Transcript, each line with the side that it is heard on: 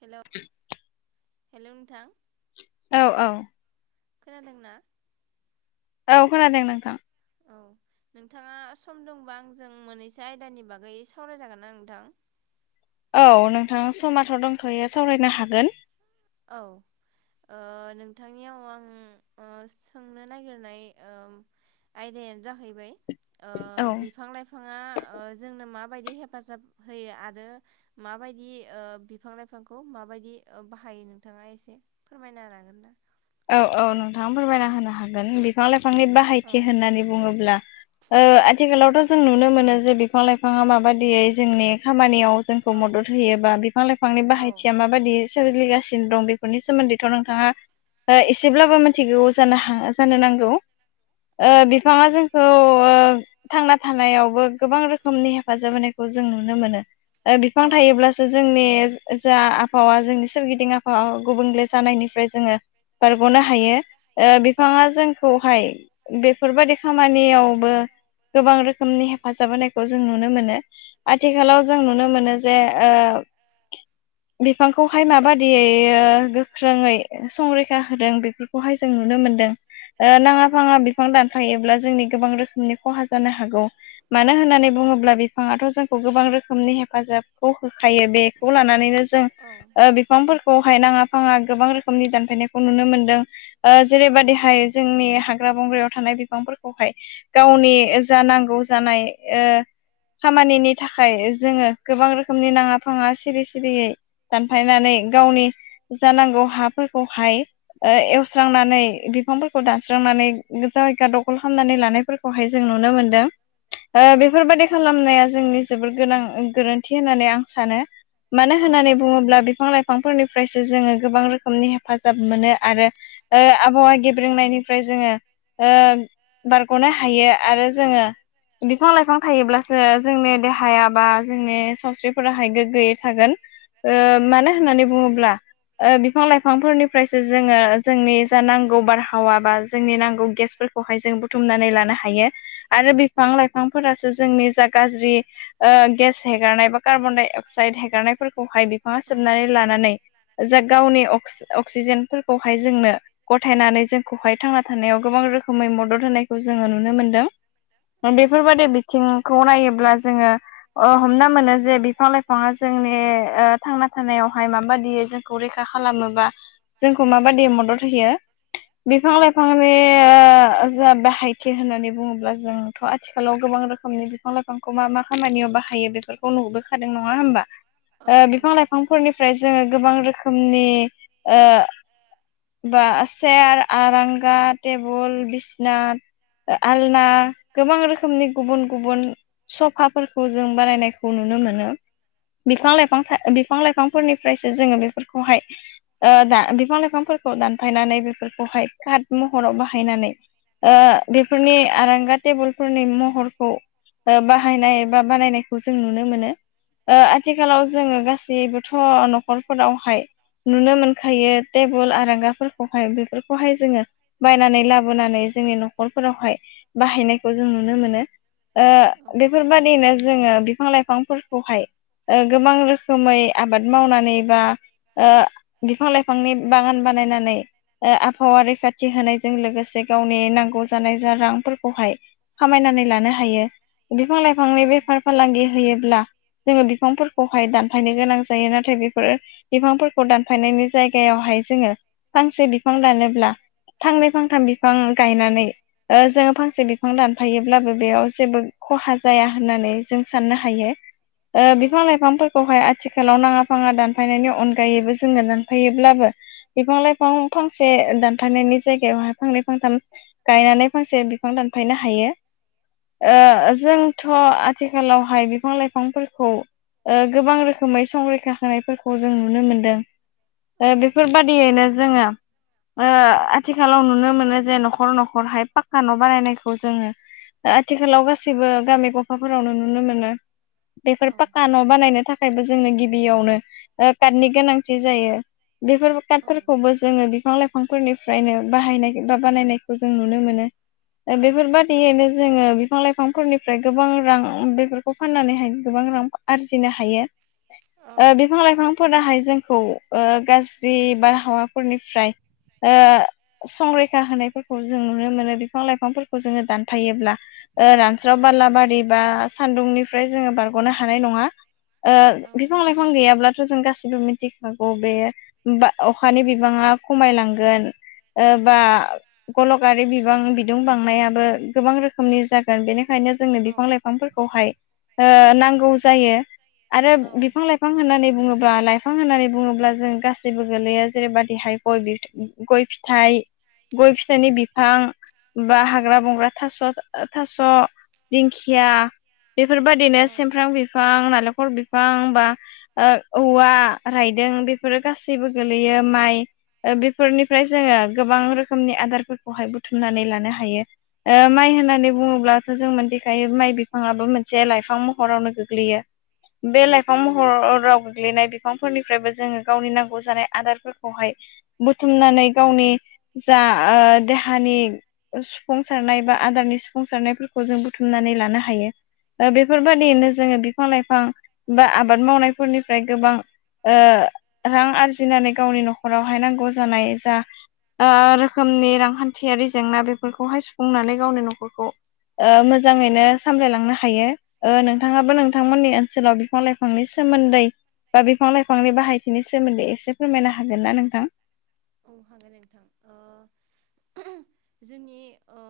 right: Hello hello नोंथां
left: औ औ
right: खोनादोंना
left: औ खोनादों नोंथां
right: औ नोंथाङा सम दंबा आंजों मोननैसो आयदानि बागै सावरायजागोन ना नोंथां
left: औ नोंथाङा समाथ' दंथ'यो सावरायनो हागोन
right: औ नोंथांनियाव आं सोंनो नागिरनाय आयदायानो जाहैबाय
left: औ
right: बिफां लाइफां लाइफांया जोंनो माबायदि हेफाजाब होयो आरो माबायदि बिफां लाइफां खौ माबायदि बाहायो नोंथाङा एसे फोरमायना लागोन ना
left: औ औ नोंथाङा फोरमायना होनो हागोन बिफां लाइफांनि
right: औ
left: बाहायथि होननानै बुङोब्ला आथिखालावथ' जों नुनो मोनो जे बिफां लाइफाङा माबायदियै जोंनि खामानियाव
right: औ
left: जोंखौ मदद होयोबा बिफां लाइफांनि
right: औ
left: बाहायथिया माबायदि सोलिगासिनो दं बेफोरनि सोमोन्दैथ' नोंथाङा एसेब्लाबो मिथिगौ जानो जानो नांगौ
right: औ
left: बिफाङा जोंखौ ओ थांना थानायावबो गोबां रोखोमनि हेफाजाब होनायखौ जों नुनो मोनो
right: औ
left: बिफां थायोब्ला सो जोंनि जा आबहावा जोंनि सोरगिदिं आबहावा गुबुंले जानायनिफ्राय जोङो बारग'नो हायो बिफाङा जों खौहाय बेफोरबादि खामानियावबो गोबां रोखोमनि हेफाजाब होनायखौ जों नुनो मोनो आथिखालाव जों नुनो मोनो जे ओ बिफांखौहाय माबादियै गोख्रोङै संरै होदों बेफोरखौहाय जों नुनो मोनदों ओ नांङा
right: औ
left: फांङा बि बिफां दानफायोब्ला जोंनि गोबां रोखोमनि खहा जानो हागौ। मानो होननानै बुङोब्ला बिफांङाथ' जोंखौ गोबां रोखोमनि हेफाजाबखौ होखायो बेखौ लानानैनो जों बिफांफोरखौहाय नांङा फांङा गोबां रोखोमनि दानफायनायखौ नुनो मोनदों। जेरैबायदिहाय जोंनि हाग्रा बंग्रायाव थानाय बिफांफोरखौहाय गावनि जा नांगौ जानाय ओ खामानिनि थाखाय जोंङो गोबां रोखोमनि नांङा फांङा सिरि सिरियै दानफायनानै गावनि जानांगौ हाफोरखौहाय ओ एवस्रांनानै बिफांफोरखौ दानस्रांनानै जायगा दखल खालामनानै लानायफोरखौ खौहाय जों नुनो मोन्दों।
right: न बुंद [unintelligible]
left: ओ बेफोरबायदि खालामनाया जोंनि जोबोर गोनां गोरोन्थि होननानै आं सानो। मानो
right: औ
left: होननानै बुंङोब्ला बिफां लाइफांफोरनिफ्रायसो जोंङो गोबां रोखोमनि हेफाजाब मोनो आरो आबहावा गेब्रेंनायनिफ्राय जोंङो बारग'नो हायो आरो जोंङो बिफां-लाइफां थायोब्लासो जोंनि देहाया बा जोंनि सावस्रिफोराहाय गोग्गोयै थागोन। ओ मानो होननानै बुंङोब्ला बिफां लाइफांफोरनि ओमफ्रायसो जोंङो जोंनि जा नांगौ बारहावा बा जोंनि नांगौ गेसफोरखौहाय जों बु बुथुमनानै लानो हायो आरो बिफां लाइफांफोरासो जोंनि जा गाज्रि ओ गेस
right: ओ
left: हेगारनाय बा कार्बन डाइ अक्साइद हेगारनायफोरखौहाय बिफांङा सोबनानै लानानै जा गावनि अक्सिजेनफोरखौहाय जोंनो गथायनानै जोंखौहाय थांना थानायाव गोबां रोखोमै मदद होनायखौ जोंङो नुनो मोनदों।
right: खामानियाव
left: बेफोरबायदि बिथिंखौ नायोब्ला जोंङो ओ हमना मोनो जे बिफां लाइफांङा जोंनि थांना थानायावहाय माबायदि जों खौ रैखा खालामोबा जोंखौ माबायदि मदद होयो। बिफां लाइफां बे जा बाहायथि होननानै बुंङोब्ला जों थ' आथिखालाव गोबां रोखोमनि बिफां लाइफांखौ मा मा खामानियाव बाहायो बेफोरखौ नुबोखादों नंङा होमबा?
right: म
left: ओ बिफां लाइफांफोरनिफ्राय जोंङो गोबां रोखोमनि ओ बा चेयार आरांगा टेबोल बिसना आलना गोबां रोखोमनि गुबुन गुबुन सफाफोरखौ जों बानायनायखौ नुनो मोनो। बिफां-लाइफां था बिफां-लाइफांफोरनिफ्रायसो जोंङो बेफोरखौहाय बिफां-लाइफांफोरखौ दानफायनानै बेफोरखौहाय कारट महराव बाहायनानै ओ बेफोरनि आरांगा टेबोलफोरनि महरखौ ओ बाहायनाय बा बानायनायखौ जों नुनो मोनो। ओ आथिखालाव जोंङो गासैबोथ' न'खरफोरावहाय नुनो मोन खायो टेबोल आरांगाफोरखौहाय बेफोरखौहाय जोंङो बायनानै लाबोनानै जोंनि न'खरफोरावहाय बाहायनायखौ जों नुनो मोनो। ओ बेफोरबादिनो जोंङो बिफां लाइफांफोरखौहाय गोबां रोखोमै आबाद मावनानै बा ओ बिफां लाइफांनि बागान बानायनानै ओ आबहावा रैखाथि होनायजों लोगोसे गावनि नांगौ जानाय जा रांफोरखौहाय खामायनानै लानो हायो बिफां लाइफांनि बेफार फालांगि होयोब्ला जोंङो बिफांफोरखौहाय दानफायनो गोनां जायो। नाथाय बेफोरो बिफांफोरखौ दान थानायनि जायगायावहाय जोंङो फांसे बिफां दानोब्ल फांनै फांथाम बिफां गायनानै ओ जोङो फांसे बिफां दानफायोब्लाबो बेयाव जेबो खहा जाया होननानै जों साननो हायो।
right: [inaudible]
left: ओ बिफां-लाइफांफोरखौहाय आथिखालाव नाङा-फाङा दानफायनायनि अनगायैबो जोङो दानफायोब्लाबो बिफां-लाइफां फांसे दानफायनायनि जायगायावहाय फांनै फांथाम गायनानै फांसे बिफां दानफायनो हायो।
right: औ
left: ओ जों थ' आथिखालावहाय बिफां-लाइफांफोरखौ ओ गोबां रोखोमै संरैखा होनायफोरखौ जों नुनो मोनदों।
right: औ
left: ओ बेफोरबादियैनो जोङो ओ आथिखालाव नुनो मोनो जे न'खर न'खरहाय पाक्का न' बानायनायखौ जोङो आथिखालाव गासैबो गामि गफाफोरावनो नुनो मोनो। बेफोर पाक्का न' बानायनो थाखायबो जोंनो गिबियावनो ओ कातनि गोनांथि जायो। बेफोर
right: औ
left: कातफोरखौबो जोङो बिफां-लाइफांफोरनिफ्रायनो बाहायनाय बा बानायनायखौ जों नुनो मोनो।
right: औ
left: ओ बेफोरबादियैनो जोङो बिफां लाइफांफोरनिफ्राय गोबां रां बेफोरखौ फाननानैहाय गोबां रां आरजिनो हायो। ओ बिफां लाइफांफोराहाय जों खौ गाज्रि बारहावाफोरनिफ्राय ओ संरैखा होनायफोरखौ जों नुनो मोनो बिफां-लाइफांफोरखौ जोङो दानफायोब्ला ओ रानस्राव बारलाबारि बा सान्दुंनिफ्राय जोङो बारग'नो हानाय नङा। ओ बिफां-लाइफां गैयाब्लाथ' जों गासिबो मिटिक खागौ बेयो बा अखानि बिबाङा खमायलांगोन। ओ बा गल'कारि बिबां बिदुं बांनायाबो गोबां रोखोमनि जा गोन बेनिखायनो जोंनो बिफां लाइफांफोरखौहाय ओ नांगौ जायो। आरो बिफां लाइफां होननानै बुङोब्ला लाइफां होननानै बुङोब्ला जों गासैबो गोलैयो जेरैबादिहाय गय बिथ गय फिथाइ गय फिथायनि बिफां। बा हाग्रा
right: औ
left: बंग्रा थास' थास' दिंखिया। बेफोरबायदिनो
right: औ
left: सेमफ्राम बिफां नालेंखल बिफां बा ओ औवा रायदों बेफोरो गासैबो गोलैयो माइ ओ बेफोरनिफ्राय जोङो गोबां रोखोमनि आदारफोरखौहाय बुथुमनानै लानो हायो। ओ
right: औ
left: माइ होननानै बुङोब्लाथ' जों मोनथिखायो माइ बिफाङाबो मोनसे लाइफां महरावनो गोग्लैयो। बे लाइफां महराव गोग्लैनाय बिफांफोरनि फ्रायबो जोङो गावनि नांगौ जानाय आदारफोरखौहाय बुथुमनानै गावनि जा ओ देहानि सुफुंसारनाय बा आदारनि सुफुंसारनायफोरखौ जों बुथुमनानै लानो हायो। ओ बेफोरबायदियैनो जोङो बिफां लाइफां बा
right: हागोन
left: आबाद मावनायफोरनिफ्राय गोबां ओ रां आरजिनानै गावनि न'खरावहाय नांगौ जानाय जा ओ रोखोमनि रांखान्थियारि जेंना बेफोरखौहाय सुफुंनानै गावनि न'खरखौ ओ मोजाङैनो सामलायलांनो हायो। ओ नोंथाङाबो नोंथांमोननि ओनसोलाव बिफां लाइफांनि सोमोन्दै बा बिफां लाइफांनि बाहायथिनि सोमोन्दै एसे फोरमायनो हागोन ना नोंथां?
right: औ हागोन नोंथां। ओ जोंनि ओ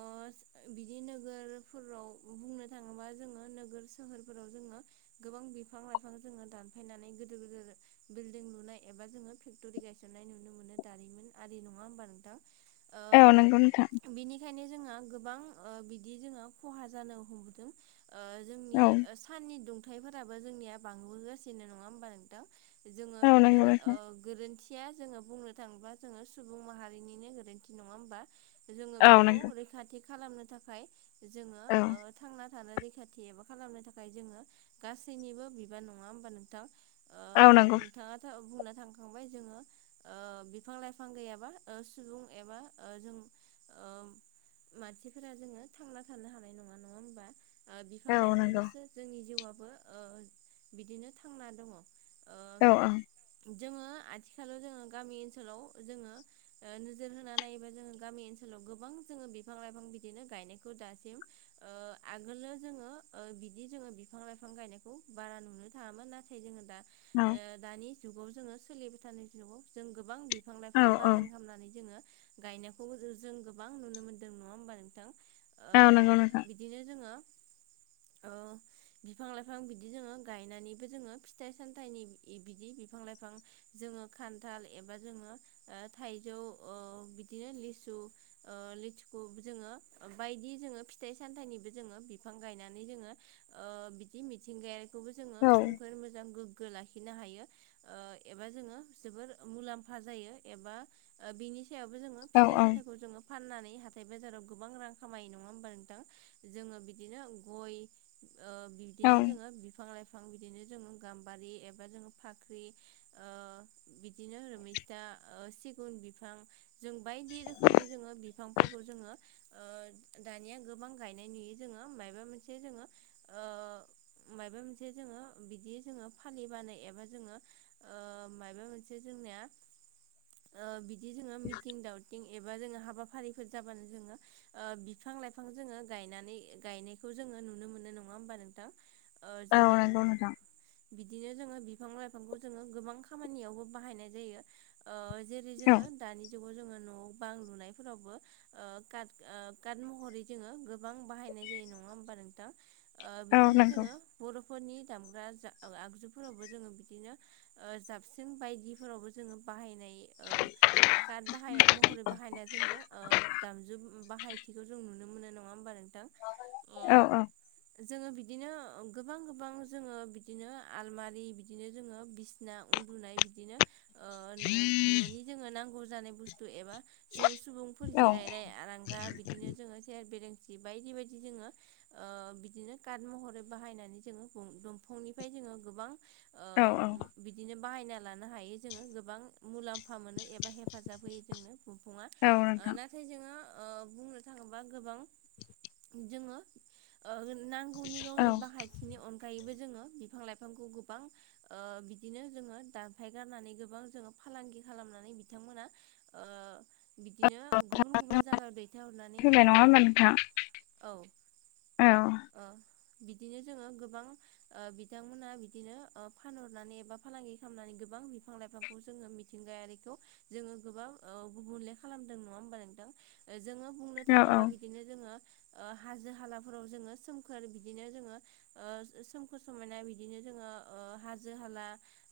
right: बिदि नोगोरफोराव बुंनो थाङोबा जोङो नोगोर सोहोरफोराव जोङो गोबां बिफां लाइफां जोङो दानफायनानै गोदो गोदोर बिल्डिं लुनाय एबा जोङो फेक्ट'रि गायसननाय नुनो मोनो। दारिमिन आरि नङा होमबा नोंथां
left: औ नंगौ नोंथां
right: ओ बिनि खायनो जोंहा गोबां ओ बिदि जोंङो खहा जानो हमबोदों ओ जोंनि
left: औ
right: ओ साननि दुंथाइफोराबो जोंनिया बांबोगासिनो नङा होमबा नोंथां जोङो
left: औ
right: बेफोर
left: नंगौ नोंथां।
right: ओ गोरोन्थिया जोङो बुंनो थाङोब्ला जोङो सुबुं माहारिनिनो गोरोन्थि नङा होमबा। जोङो
left: औ
right: बेखौ
left: नंगौ
right: रैखाथि खालामनो थाखाय जोङो
left: औ
right: ओ थांना थानो रैखाथि एबा खालामनो थाखाय जोङो गासैनिबो बिबान नङा होमबा नोंथां। ओ
left: औ नंगौ
right: नोंथाङा बुंना थांखांबाय जोङो ओ बिफां लाइफां गैयाबा ओ सुबुं एबा ओ जों ओ मानसिफोरा जोङो थांना थानो हानाय नङा नङा होमबा। ओ बिफां
left: औ नंगौ
right: लाइफांदोसो जोंनि जिउबो ओ बिदिनो थांना दङ।
left: औ
right: ओ जोङो आथिखालाव जोङो गामि ओनसोलाव जोङो ओ नोजोर होनानै नायोबा जोङो गामि ओनसोलाव गोबां जोङो बिफां लाइफां बिदिनो गायनायखौ दासिम ओ आगोलो जोङो बिदि जोङो बिफां लाइफां गायनायखौ बारा नुनो थाङामोन नाथ थाय जो दा ओ दानि जुगाव जोङो सोलिबाय थानाय जुगाव जों गोबां बिफां
left: औ
right: लाइफां बागान खामनानै जोङो गायनायखौबो जों गोबां नुनो मोनदों नङा होमबा नोंथां ओ
left: औ नंगौ नोंथां
right: बि दिनो जोङो ओ बिफां लाइफां बिदि जोङो गायनानैबो जोङो फिथाइ सामथाइनि बिदि बिफां लाइफां जोङो खान्थाल एबा जोङो ओ थाइजौ ओ बिदिनो लिसु ओ लिथुखु जोङो बायदि जोङो फिथाइ सामथाइनिबो जोङो बिफां गायनानै जोङो ओ बिदि मिथिंगाय खौबो जोङो
left: औ
right: सोमखोर मोजां गोग्गो लाखिनो हायो ओ एबा जोङो जोबोर मुलाम्फा जायो एबा बिनि सायावबो जोङो
left: औ
right: फिथाइ सामथाइखौ जोङो फाननानै हाथाय बाजाराव गोबां रां खामायो नङा होमबा नोंथां। जोङो बिदिनो गय ओ
left: औ
right: बिदिनो जोङो बिफां लाइफ फां बिदिनो जोङो गाम्बारि एबा जों फाख्रि ओ बिफां बिदिनो रोमैसथा ओ सिगुन बिफां जों बायदि रोखोमनि जोङो बिफांफोरखौ जोङो ओ दानिया गोबां गायनाय नुयो जोङो माबा मोनसे जोङो ओ मायबा मोनसे जोङो बिदि जोङो फालिबानो एबा जोङो मायबा मोनस जे जोंनिया बिदि जोङो मितिं दावतिं एबा जोङो हाबाफारिफोर जाबानो जोङो ओ बिफां लाइफां जोङो गायनानै गायनायखौ जोङो नुनो मोनो नङा होमबा नोंथां। ओ
left: औ
right: जोङो
left: नंगौ नोंथां
right: बिदिनो जोङो बिफां लाइफांखौ जोङो गोबां खामानियावबो बाहायनाय जायो ओ जेरै
left: औ
right: जोङो दानि जुगाव जोङो न' बां लुनायफोरावबो ओ काट ओ काट महरै जोङो गोबां बाहायनाय जायो नङा होमबा नोंथां। ओ
left: औ
right: बिदिनो
left: नंगौ
right: जोङो बर'फोरनि दामग्रा जा आगजुफोरावबो जोङो बिदिनो ओ जाबस्रिं बायद दिफोरावबो जोङो बाहायनाय ओ कार्ड बाहाय महरै बाहायनाय जोङो ओ दामजु बाहायथिखौ जों नुनो मोनो न नङा होमबा नोंथां? ओ
left: औ
right: जोङो बिदिनो गोबां गोबां जोङो बिदिनो आलमारि बिदिनो जोङो बिस ना उन्दुनाय बिदिनो ओ न' न'नि जोङो नांगौ जानाय बुस्थु एबा जों सुबुंफोर
left: औ
right: जिरायनाय आरांगा बिदिनो जोङो सेर बेरेंसि बायदि बायदि जोङो ओ बिदिनो काट महरै बाहायनानै जोङो बन दंफांनिफ्राय जोङो गोबां
left: औ
right: ओ बिदिनो बाहायना लानो हायो जोङो गोबां। मुलाम्फा मोनो एबा हेफाजाब होयो जोंनो बंफंआ
left: औ नोंथां
right: नाथ थाय जोङो ओ बुंनो थाङोबा गोबां जोङो ओ नांगौनि
left: औ
right: गावनि बाहायथ बिनि अनगायैबो जोङो बिफां लाइफांखौ गोबां ओ बिदिनो जोङो दानफायगारनानै गोबां जोङो फालांगि खालामनानै बिथांमोना ओ बिदिनो गुबुन गुबुन जागाव दैथाय हरनानै
left: फैबाय नङा
right: औ।
left: होमबा नोंथां
right: औ
left: औ
right: ओ बिदिनो जोङो गोबां ओ बिथांमोनहा बिदिनो फानहरनानै एबा फालांगि खालामनानै गोबां फां लाइफांखौ जोङो मिथिंगायारिखौ जोङो गोबां ओ गुबुनले खालामदों नङा होमबा नोंथां? जोङो बुंनो
left: औ
right: थाङोबा
left: औ
right: बि बिदिनो जोङो ओ हाजो हालाफोराव जोङो सोमखोर बिदिनो जोङो ओ सोमखोर समायना बिदिनो जोङो ओ हाजो हाला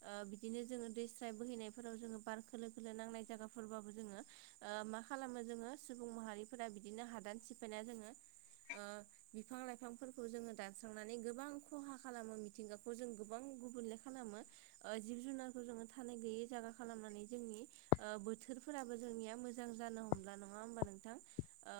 right: ओ बिदिनो जोङो दै स्राय बोहैनायफोराव जोङो बार खोलो खोलो नांनाय जायगाफोरबाबो जोङो ओ मा खालामो जोङो सुबुं माहारिफोरा बिदिनो हादान सिफायना जोङो ओ बिफां लाइफांफोरखौ जोङो दानस्रांनानै गोबां खहा खालामो मिथिंगाखौ जों गोबां गुबुंले खालामो। ओ जिब जुनारखौ जोङो थानाय गैयै जायगा खालामनानै जोंनि ओ बोथोरफोराबो जोंनिया मोजां जानो हमला नङा होमबा नोंथां? ओ